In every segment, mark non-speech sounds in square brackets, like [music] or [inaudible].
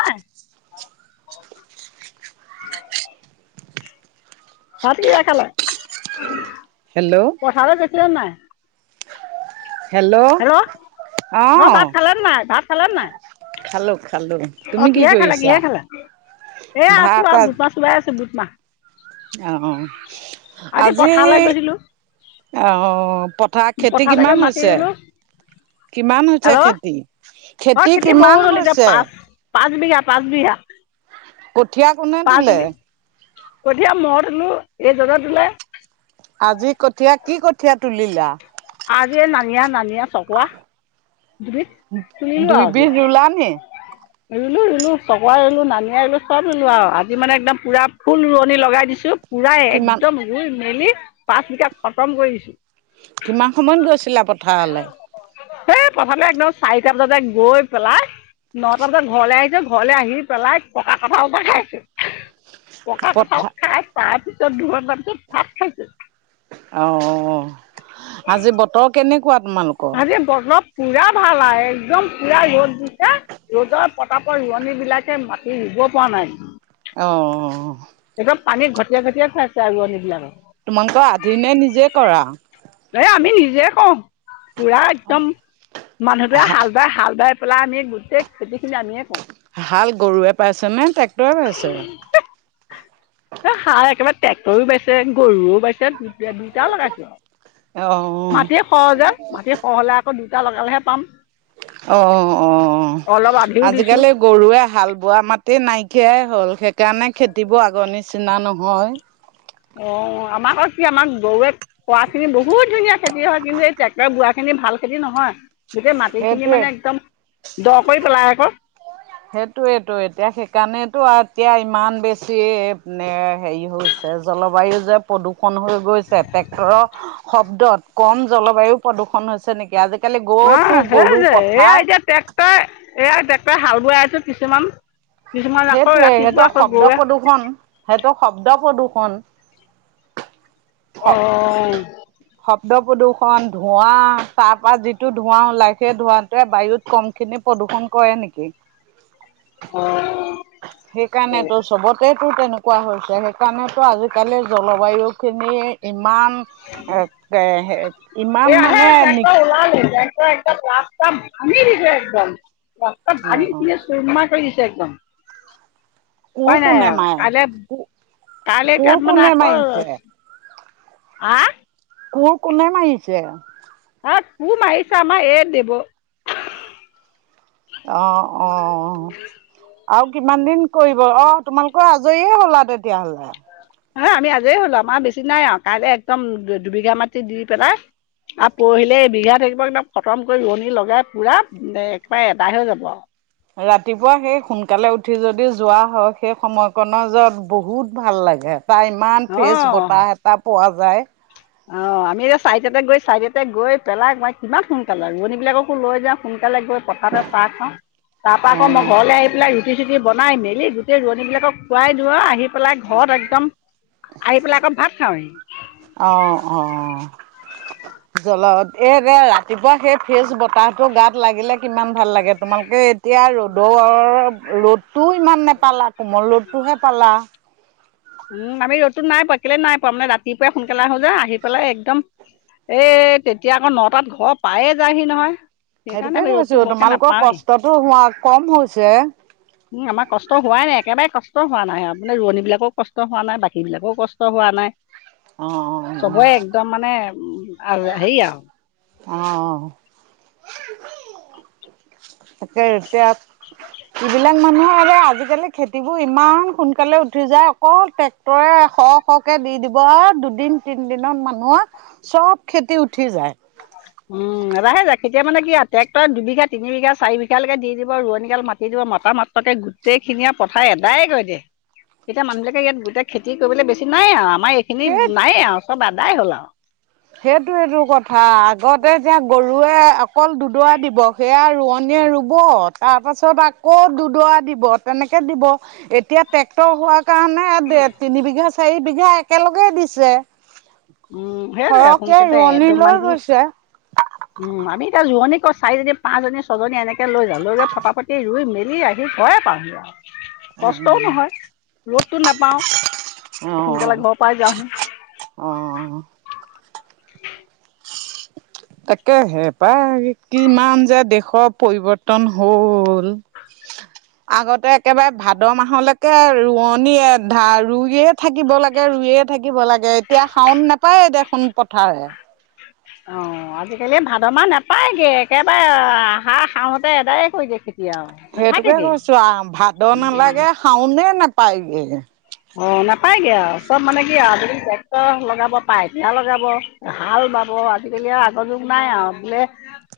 [unintelligible] ভাত কিহেৰে খালে হেল্ল পথাৰলে গৈছিলা নাই হেল্ল অ ভাত খালা নে নাই ভাত খালা নে নাই খালো খালো অ তুমি কি কিহে খালে কৰিছা কিহে খালে এ আছো ভাত আৱ বুট মাহ চোবাই আছো বুট মাহ অ অ আজি পথাৰলৈ গৈছিলোঁ অ পথা খেতি পথাৰলৈ কিমান গৈ মাটি হৈছে ৰুলো কিমান হৈছে হেল্ল' খেতি অ খেতি কিমান বহুত হ'ল এতিয়া হৈছে পাঁচ পাঁচ বিঘা পাঁচ বিঘা কঠীয়া কোনে তোলে কঠিয়া মই তোলো এই জনো তোলে আজি কঠীয়া কি কঠীয়া তুলিলা আজি নানীয়া নানীয়া চকোৱা দুবিধ দুই বিধ ৰুলা নি ৰুলো ৰুলো চকোৱা ৰুলো নানিয়া ৰুলো চব ৰুলো আৱ আজি মানে একদম পূৰা ফুল ৰোৱনী লগাই দিছোঁ পুৰা কিমান একদম ৰুই মেলি পাঁচ বিঘা খতম কৰি দিছো কিমান সময়ত গৈছিলা পথাৰলে সেই পথাৰলে একদম চাৰিটা বজাতে গৈ পেলাই তাৰপিচত ঘৰলে আহিছো ঘৰলে আহি পেলাই পকা কঠাল এটা খাই আছো পকা কঠাল পথাৰ খাই তাৰ পিছত [unintelligible] ভাত খাইছো অ অ আজি বতৰ কেনেকুৱা তোমালোকৰ আজি বতৰ পুৰা ভাল আহ একদম পুৰা ৰ'দ দিছে ৰ'দৰ পতাপত ৰোৱনী বিলাকে মাতি ৰুব পৰা নাই। অ এইয়া পানী ঘটীয়া ঘটিয়াই খাই আছে ৰুৱনী বিলাক তোমালোকৰ আধি নে নিজে কৰা। এই আমি নিজে কওঁ। পুৰা একদম মানুহটোৱে হা হাল বাই হাল বাই পেলাই আমি গোটেই খেতি খিনি আমিয়ে কৰওঁ। ভাল গৰুৱে পাইছেনে ট্ৰেক্টৰে পাইছে। সাৰ একেবাৰে ট্ৰেক্টৰো বাইছে গৰুও বাইছে দু দুইটাও লগাইছো আৰু- অ মাটি সহজ যে মাটি খৰহ হলে আকৌ দুইটা লগালেহে পাম। অ অ অলপ আধিও দিছোঁ আজিকালি গৰুৱে হাল বোৱা মাটি নাইকিয়াই হ'ল সেইকাৰণে খেতিবোৰ আগৰ নিচিনা নহয়। অ আমাৰ কি আমাৰ গৰুৱে, খোৱা খিনি বহুত ধুনীয়া খেতি হয়। কিন্তু এই ট্ৰেক্টৰ বুঢ়া খিনি ভাল খেতি নহয় গোটেই মাটিখিনি সেইটোৱে মানে একদম দ কৰি পেলাই আকৌ- সেইটোয়েতটো এতিয়া সেইকাৰণেতো এতিয়া ইমান বেছি এ হেৰি হৈছে। জলবায়ু, যে প্ৰদূষণ হৈ গৈছে ট্ৰেক্টৰৰ- শব্দত কম জলবায়ু প্ৰদূষণ হৈছে নেকি। আজি- অ সেই যে এয়া এতিয়া ট্ৰেক্টৰ এয়া ট্ৰেক্টৰ হাল বাই আছো কিছুমান- কিছুমান আকৌ সেইটোৱে ৰাতিপুৱা সেইটো আকৌ শব্দ গৰুৱে প্ৰদূৰ্ষণ। সেইটো শব্দ প্ৰদূৰ্ষন স অ' শব্দ প্ৰদূষণ, ধোঁৱা, তাৰ পৰা যিটো ধোৱা ওলাই সেই ধোঁৱটোৱে বায়ুত কম খিনি প্ৰদূষণ কৰে নেকি? অ সেইকাৰণেতো চবতেতো তেনেকুৱা হৈছে। সেইকাৰণেতো আজিকালি জলবায়ু খিনি ইমান এ ইমান এ আহে মানে নি টেক্টৰ ওলালেই টেক্টৰ ৰাস্তা ভাঙি দিছে একদম ৰাস্তাত অ ভাঙি অ পনে চুৰমা কৰি দিছে একদম- কোৰ হয় নাই কোনে আৰু কাইলৈ মাৰে কাইলে কোৰ এতিয়া মানে কোনে মাৰিছে আকৌ- হা কুৰ কোনে মাৰিছে-? হা কুৰ মাৰিছে আমাৰ এ দিব অ অ আৰু কিমান দিন কৰিব অ তোমালোকৰ আজ জৰিয়ে হলা তেতিয়াহ'লে হ আমি আজেই হ'লো আমাৰ বেছি নাই আৰু কাইলৈ একদম দুবিঘা মাটি দি পেলাই আৰু পৰহিলে এই বিঘা থাকিব একদম কটম কৰি ৰোৱনী লগাই পুৰা একবাৰে এদাই হৈ যাব। আৰু ৰাতিপুৱা সেই সোনকালে উঠি যদি যোৱা হয় সেই সময়কণনৰ যত বহুত ভাল লাগে। ত ইমান ফ্ৰেছ বতাহ এটা পোৱা যায়। অ আমি এতিয়া চাৰিটাত গৈ চাৰিটাত গৈ পেলাই মই কিমান সোনকালে ৰোৱনী বিলাককো লৈ যাওঁ সোনকালে গৈ পথতে চাহ খাওঁ তাৰ পৰা আকৌ মই ঘৰলৈ আহি পেলাই। ৰুটি চুটি বনাই মেলি গোটেই ৰোৱজনীবিলাকক খোৱাই দিওঁ আৰু আহি। পেলাই ঘৰত একদম আহি পেলাই আকৌ ভাত খাওঁহি। অ অ জল এই দে ৰা। ৰাতিপুৱা সেই ফ্ৰেচ বতাহটো গাত লাগিলে কিমান ভাল লাগে তোমালোকে- এতিয়া ৰ'দৰ ৰ'দটোও ইমান নেপালা কোমল ৰ'দটোহে পালা। উম আমি ৰ'দতো নাই পোৱা্ এক কেলে নাই পোৱা মানে ৰাতিপুৱাই সোনকালে হ'ল যে আহি পেলাই একদম এই তেতিয়া আকৌ নটাত ঘৰ পায়ে যায়হি নহয়। সেইকাৰণে সেইটোকে আমি ৰ'দটো কৈছো বৰকৈ তোমালোকৰ নাপাওঁৱেই কষ্টতো হোৱা কম হৈছে। উম আমাৰ কষ্ট হোৱাই নাই একেবাৰে কষ্ট হোৱা নাই আও, মানে ৰোৱনী বিলাকও কষ্ট হোৱা নাই বাকী বিলাকও কষ্ট হোৱা নাই অ অ চবৰে একদম মানে উ আ হেৰি আও অঁ [unintelligible] তাকে এতিয়া যিবিলাক মানুহে যে আজিকালি খেতিবোৰ ইমান সোনকালে উঠি যায়। অকল ট্ৰেক্টৰে শ শকে দি দিব আও দুদিন তিন দিনত মানুহৰ চব খেতি উঠি যায়। উম এবাৰহে যায়, কেতিয়া মানে কি আও ট্ৰেক্টৰে দুবিঘা, তিনিবিঘা, চাৰিবিঘালেকে দি দিব ৰোৱনী গাল মা মাতি দিব মতা মাত্ৰকে গোটেইখিনিয়ে পথাৰ এদায় কৰি দিয়ে। এতিয়া মানুহবিলাকে ইয়াত গোটেই খেতি কৰিবলে বেছি নাই আও, আমাৰ এইখিনি সেই নায়ে আও চব আদায় হ'ল আও। সেইটোৱে টো কথা আগতে যে গৰুৱে অকল দুডৱা দিব। সেয়া ৰোৱনীয়ে ৰুব তাৰপাছত আকৌ দুডৱা দিব তেনেকে দিব। এতিয়া ট্ৰেক্টৰ হোৱাৰ কাৰণে দে তিনিবিঘা, চাৰবিঘা একেলগে দিছে। উম। সেইটোৱে সৰহকে সোনকালে ৰোৱনী এদমমান লৈ দি গৈছে। উম আমি এতিয়া ৰোৱনী ক চাৰিজনী, পাঁচজনী, ছজনী এনেকে লৈ যাওঁ, লৈ গৈ ফটা ফটি ৰুই মেলি আহ- আহি ঘৰে পাওঁহি আও। কষ্টও নহয়, ৰ'দটো নোপাওঁ, সোনকালে ঘৰৰ পাই যাওঁহি। অঁ অঁ অঁ অ। তাকেহে পাই, কিমান যে দেশৰ পৰিৱৰ্তন হল! [inaudible] আগতে একেবাৰে ভাদ মাহলেকে ৰোৱনীয়ো ধা ৰুইয়ে থাকিব লাগে ৰুইয়ে থাকিব লাগে এতিয়া শাওন নোপায় দেখোন পথাৰে। অ আজিকালি ভাদ মাহ নাপায়গে একেবাৰে আহাৰ শাওনতে এদায় কৰি দিয়ে খেতি আও। সেইটোকে কৈছো আও, ভাদ নেলাগে শাওনে নোপায়গে। অ নাপায়গে আও, চব মানে কি আও আজি কালি ট্ৰেক্টৰ লগাব, পাইটিলা লগাব। হাল বাব আজিকালি আও আগৰ যুগ নাই আও বোলে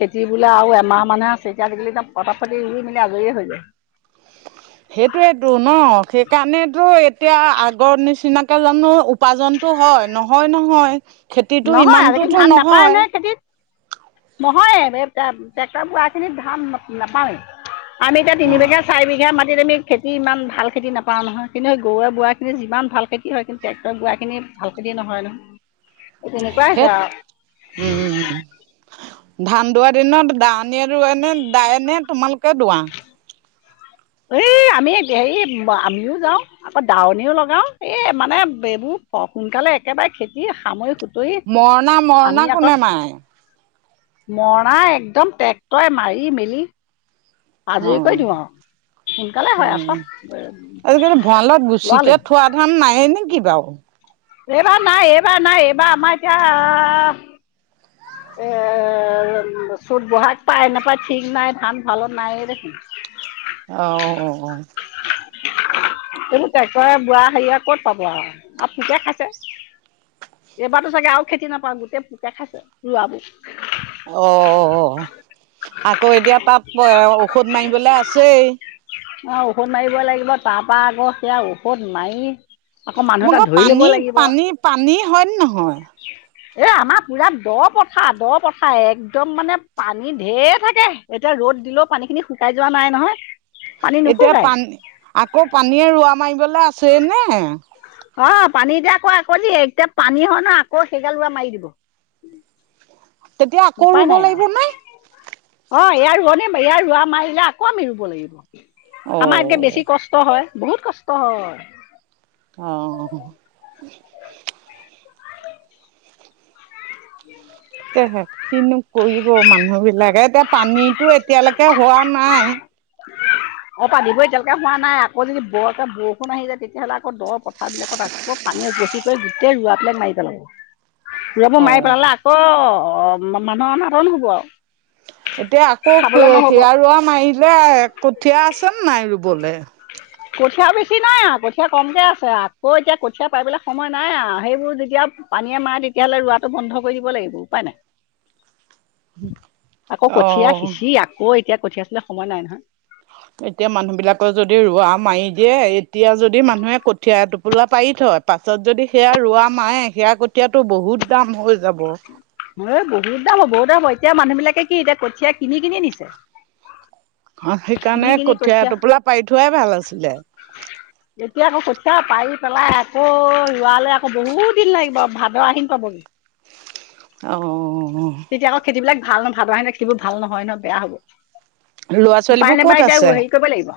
খেতি বোলে আৰু এমাহ মানুহে আছে এতিয়া আজিকালি এতিয়া ফটা ফটি ৰুই মেলি আজৰিয়ে হৈ যায়। সেইটোৱেটো ন? সেইকাৰণেতো এতিয়া আগৰ নিচিনাকে জানো উপাৰ্জনটো হয় নহয় নহয়, খেতিটো নহয় আজিকালি ইমানটোতো ধান নাপায় নহয়। খেতিত নহয় ট্ৰেক্টৰ বোৱা খিনিত ধান নাপাওঁৱেই আমি এতিয়া অ' তিনিবিঘা চাৰি বিঘা মাটিত আমি খেতি ইমান ভাল খেতি নেপাওঁ নহয়, কিন্তু সেই গৰুৱে বোৱাখিনিত যিমান ভাল খেতি কি হয় কিন্তু ট্ৰেক্টৰ বোৱাখিনিত ভাল খেতি নহয় নহয়, তেনেকুৱা হৈছে আও। উম উম উম্ উম্ ধান দোৱাৰ দিনত দা ৱনীয়ে নে দাইনে তোমালোকে দুৱা? এই আমি হেৰি আমিও যাওঁ। আকৌ দাৱনিও লগাও, এই মানে এইবোৰ সোনকালে একেবাৰে খেতি সামৰি হো তই মৰণা মৰণা আমি আক কোনে মাৰে? মৰনা একদম ট্ৰেক্টৰে মাৰি মেলি অ আজৰি কৰি দিওঁ আৰু সোনকালে অ হয় আৰু চব আজিকালি ভঁৰালত গুছিকে ল'ৰালৰি থোৱা ধান নাইয়ে নেকি বাও? এইবাৰ নাই এইবাৰ নাই এইবা আমাৰ এতিয়া এ চুত বহাগ পায় নেপায় ঠিক নাই, ধান ভঁৰালত নাইয়ে দেখোন। অঁ অঁ অঁ। এইনবোৰ ট্ৰেক্টৰে বোৱা সেৰিয়, ক'ত পাব আৰু। আৰু পোকে খাইছে। এইবাৰতো চাগে আৰু খেতি নাপাওঁ, গোটেই পোকে খাইছে, ৰোৱাবোৰ। অ' অ' অ'! আকৌ, এতিয়া পৰা ঔষধ মাৰিবলৈ আছেই। অ'! ঔষধ মাৰিবই লাগিব। তাৰপৰা, আকৌ সেয়া, ঔষধ মাৰি, আকৌ মানুহ এটা তোমালোকৰ ধৰি ল'ব পানী, লাগিব পানী-পানী, হয় নে নহয়? এ, আমাৰ পূৰা দ পথাৰ, দ পথাৰ, একদম মানে, পানী ঢেৰ থাকে। এতিয়া, ৰ'দ দিলেও পানীখিনি শুকাই যোৱা নাই নহয়। পানী এতিয়া নুশুকাই পানী, আকৌ পানীয়ে, ৰোৱা মাৰিবলৈ আছেইনে? অ'! পানী এতিয়া আকৌ, আকৌ জীয়ে, পানী হয় নহয়, আকৌ সেইগাল ৰোৱা মাৰি দিলোঁ। তেতিয়া আকৌ উপায় ৰুব নাই আৰু। লাগিব নে? অ'! ইয়াৰ ৰোৱানীয়ে, ইয়াৰ ৰোৱা মাৰিলে, আকৌ আমি ৰোব অ লাগিব। আমাৰ এতিয়া, বেছি কষ্ট হয়, বহুত কষ্ট হয়! অ' অ'! [unintelligible] [unintelligible] কিনো, কৰিব মানুহ বিলাকে! এতিয়া, পানীতো এতিয়ালৈকে হোৱা নাই। অ'! পানীবোৰ এতিয়ালৈকে হোৱা নাই। আকৌ যদি, বৰকে বৰষুণ আহি যায়, তেতিয়াহ'লে, আকৌ দ পথাৰ বিলাকত, আ আকৌ, পানী উপচি লৈ, গোটেই ৰোৱাবিলাক মাৰি পেলাব। [inaudible] ৰোৱাবোৰ অ মাৰি পেলালে, আকৌ, মানুহৰ অনাতন হ'ব আৰু। এতিয়া আকৌ, খাবলৈ নহ'ব [unintelligible] ৰোৱা মাৰিলে, কঠীয়া আছে নাই ৰোবলে? [inaudible] কঠীয়া বেছি নাই আৰু কঠীয়া কমকে আছে। আকৌ এতিয়া, কঠীয়া পাৰিবলৈ সময় নাই আৰু। সেইবোৰ যেতিয়া, পানীয়ে মাৰে, তেতিয়ালৈ ৰোৱাটো বন্ধ কৰি দিব লাগিব। উপায় নাই! [inaudible] আকৌ, অ কঠীয়া সিঁচি, আকৌ এতিয়া, কঠীয়া তুলিবলে সময় নাই নহয়। এতিয়া, মানুহ বিলাকে যদি, ৰোৱা মাৰি দিয়ে, এতিয়া যদি মানুহে, কঠীয়া টোপোলা পাৰি থয়, পাছত যদি, সেয়া ৰোৱা মাৰে, সেয়া কঠিয়াটো বহুত দাম হৈ যাব। এ, বহুত দাম হয়, বহুত দাম হয়! এতিয়া, মানুহ বিলাকে, কি এতিয়া, কঠীয়া কিনি-কিনি নিছে? অ'! কিনি সেইকাৰণে, কিনি কঠীয়া এটোপোলা, পাৰি থোৱাই ভাল আছিলে। এতিয়া আকৌ, কঠীয়া পাৰি পেলাই আকৌ, ৰোৱালে আকৌ, বহুত দিন লাগিব, ভাদ-আহিন পাবগে। অ' অ' অ' অ'! এতিয়া আকৌ, খেতিবিলাক ভাল ন' ভাদ-আহিনৰ খেতিবোৰ ভাল নহয় ন', বেয়া হ'ব। উপায় ল'ৰা-ছোৱালীবোৰ নাপায় ক'ত এতিয়া আছে? হেৰি কৰিব লাগিব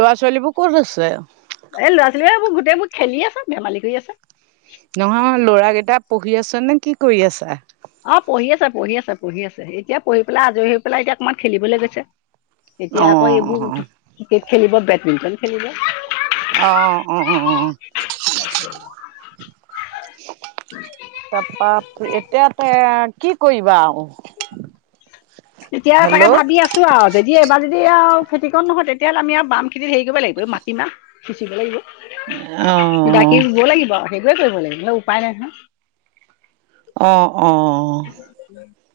ল'ৰা- ছোৱালীবোৰ ক'ত আছে? এই ল'ৰা-ছোৱালী, এইবোৰ গোটেইবোৰ, খেলি আছে, ধেমালী কৰি আছে। নহয়, ল'ৰাকেইটা পঢ়ি আছে নে, কি কৰি আছে? অ'! পঢ়ি আছে, পঢ়ি আছে, পঢ়ি আছে। এতিয়া, পঢ়ি পেলাই, আজৰি হৈ পেলাই, এতিয়া অকমমান খেলিবলৈ গৈছে। এতিয়া, আকৌ এইবোৰ, অ', ক্ৰিকেট খেলিব, বেডমিন্টন খেলিব। অ'! অ'-অ'-অ'! তাৰপৰা, এতিয়াতে কি কৰিবা আৰু? এতিয়া তাকে, হেল্ল'। ভাবি আছোঁ! যদি, এবাৰ যদি আৰু খেতিকন নহয়, তেতিয়া হ'লে, আমি আৰু বাম খেতিত সেৰি কৰিব লাগিব, এই মাটিমাহ সিচিব লাগিব। অঁ। বাকী ৰুব লাগিব সেইটোৱে কৰিব লাগিব বানলে উপায় নাই নহয়। অঁ অঁ। উ [inaudible]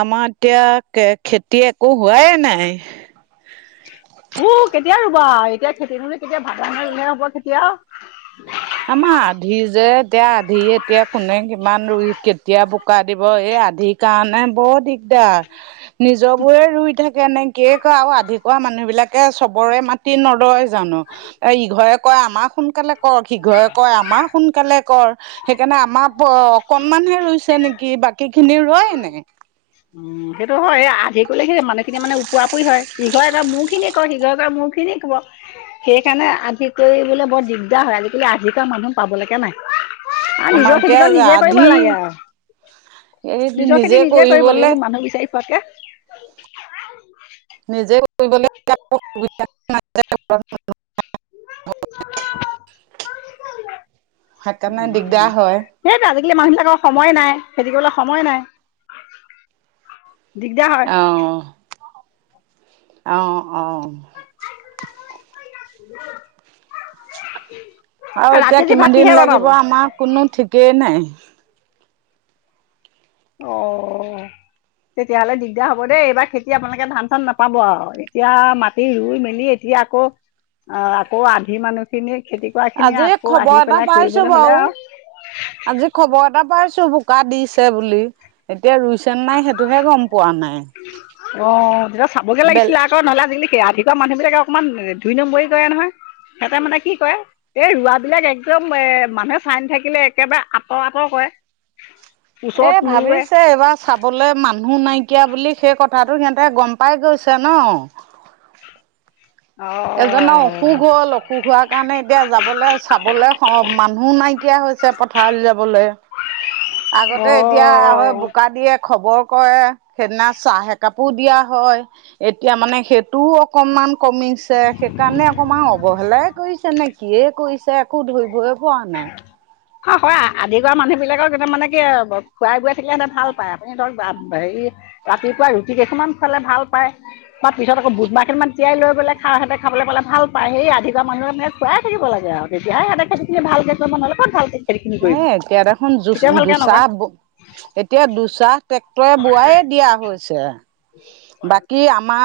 আমাৰ এতিয়া খেতি একো হোৱাই নাই। উ কেতিয়া ৰুবা, এতিয়া খেতি নুৰুই কেতিয়া ভাদা মাহত ৰুলে হ'বা কেতিয়া। আমাৰ আধি যে এতিয়া আধি এতিয়া কোনে কিমান ৰুই কেতিয়া বোকা দিব এই আধি। সেইকাৰণে বৰ দিগদাৰ। দিগদাৰ নিজ বোৰে ৰুই থাকে নে কিয়ে কৰে আৰু আধি খোৱা মানুহ বিলাক। তাকে চবৰে মাতি নলয় জানো, ত ইঘৰে কয় আমাক সোনকালে। কৰ শিঘৰে কয় আমাৰ সোনকালে কৰ। সেইকাৰণে আমাৰ অকনমানহে ৰুইছে নেকি বাকী খিনি ৰোৱ নাই। উম। উম, সেইটো হয় আধি কলে সি মানুহখিনি মানে ওপৰাপুৰি হয় ইঘৰে এটা মূৰ খিনিয়ে ক সিঘৰে এৰ মূৰ খিনিয়ে কব। সেই কাৰণে আধি কৰিবলে বৰ দিগদাৰ হয় আজিকালি আধি কৰা মানুহ পাবলৈকে নাই। আৰু আমাৰ নিজৰ খেতিখন এতিয়া নিজে কৰিব আধি লাগে আৰু। এই নিজৰ খেতি নিজে কৰিব কৰিবলে লাগিব মানুহ বিচাৰি ফুৰাতকৈ। নিজে কৰিবলৈ লাগে। উম হ [inaudible] সেইটোৱেই আজিকালি সেইকাৰণে মানুহবিলাকৰ দিগদাৰ সময়ে হয় নাই খেতি কৰিবলৈ সময়েই নাই।। দিগদাৰ হয় অঁ। অঁ অঁ। [inaudible] আৰু এতিয়া ৰাতি আজি ভাত কিমান দিন কিহে বনাব লাগিব আমাৰ কোনো ঠিকেই নাই। অঁ। তেতিয়াহ'লে দিগদাৰ হব দেই এইবাৰ খেতি আপোনালোকে ধান চান নাপাব আৰু এতিয়া মাটি ৰুই মেলি এতিয়া। আকৌ অ আকৌ আধি মানুহ। খিনি খেতি কৰা খিনি আজি আকৌ আহি খবৰ এটা পেলাই পাইছো কৰিবলৈ হ'লে বাৰু আৰু। আজি খবৰ এটা পাইছো বোকা দিছে বুলি এতিয়া ৰুইছে। নাই সেইটোহে গম পোৱা নাই অঁ তেতিয়া চাবগৈ বলে। লাগিছিলে আকৌ নহলে আজিলি সময়ত আধি কৰা মানুহ বিলাকে অকণমান দুই নম্বৰী কৰে নহয় সিহঁতে মানে কি কৰে। এই ৰোৱাবলাক একদম এ মানুহে চাই নথাকিলে একেবাৰে আঁতৰ আঁতৰ কৰে। ওচৰত এ নোৰোৱে ভাবিছে এইবাৰ। চাবলৈ মানুহ নাইকিয়া বুলি সেই কথাটো সিহঁতে গম পাই গৈছে ন। অ এজনও। অসুখ হ'ল অসুখ হোৱাৰ কাৰণে এতিয়া যাবলৈ চাবলৈ মানুহ নাইকিয়া হৈছে। পথাৰলৈ যাবলৈ অ আগতে এতিয়া হয় বোকা দিয়ে খবৰ কৰে। সেইদিনা চাহ একাপো দিয়া হয়, এতিয়া মানে সেইটোও অকনমান কমিছে। সেইকাৰণে অকণমান অৱহেলাই কৰিছে নে কি কৰিছে একো ধৰিবই পৰা নাই। উম। অ' হয় আধি কৰোৱা মানুহ বিলাকক এয়া মানে কি খুৱাই বুৱাই থাকিলে সিহতে ভাল পায় আপুনি ধৰক হেৰি। ৰাতিপুৱা ৰুটি কেইখনমান খালে ভাল পায়। বাৰ পিছত আক বুদমাহ কেইটামান তিয়াই লৈ গলে খাবলৈ পাল ভাল পায় সেই আধি কৰা মানুহক মানে খুৱাই থাকিব লাগে আৰু। তেতিয়া সিহতে খেতি খিনি ভালকে কৰিব নহলে কত ভালকে। খেতিখিনি কৰিব হ তেতিৰাখন কেতিয়াও জ ভালকে জোচা নকৰে [unintelligible] এতিয়া দুচাহ ট্ৰেক্টৰে বোৱাই দিয়া হৈছে, বাকী আমাৰ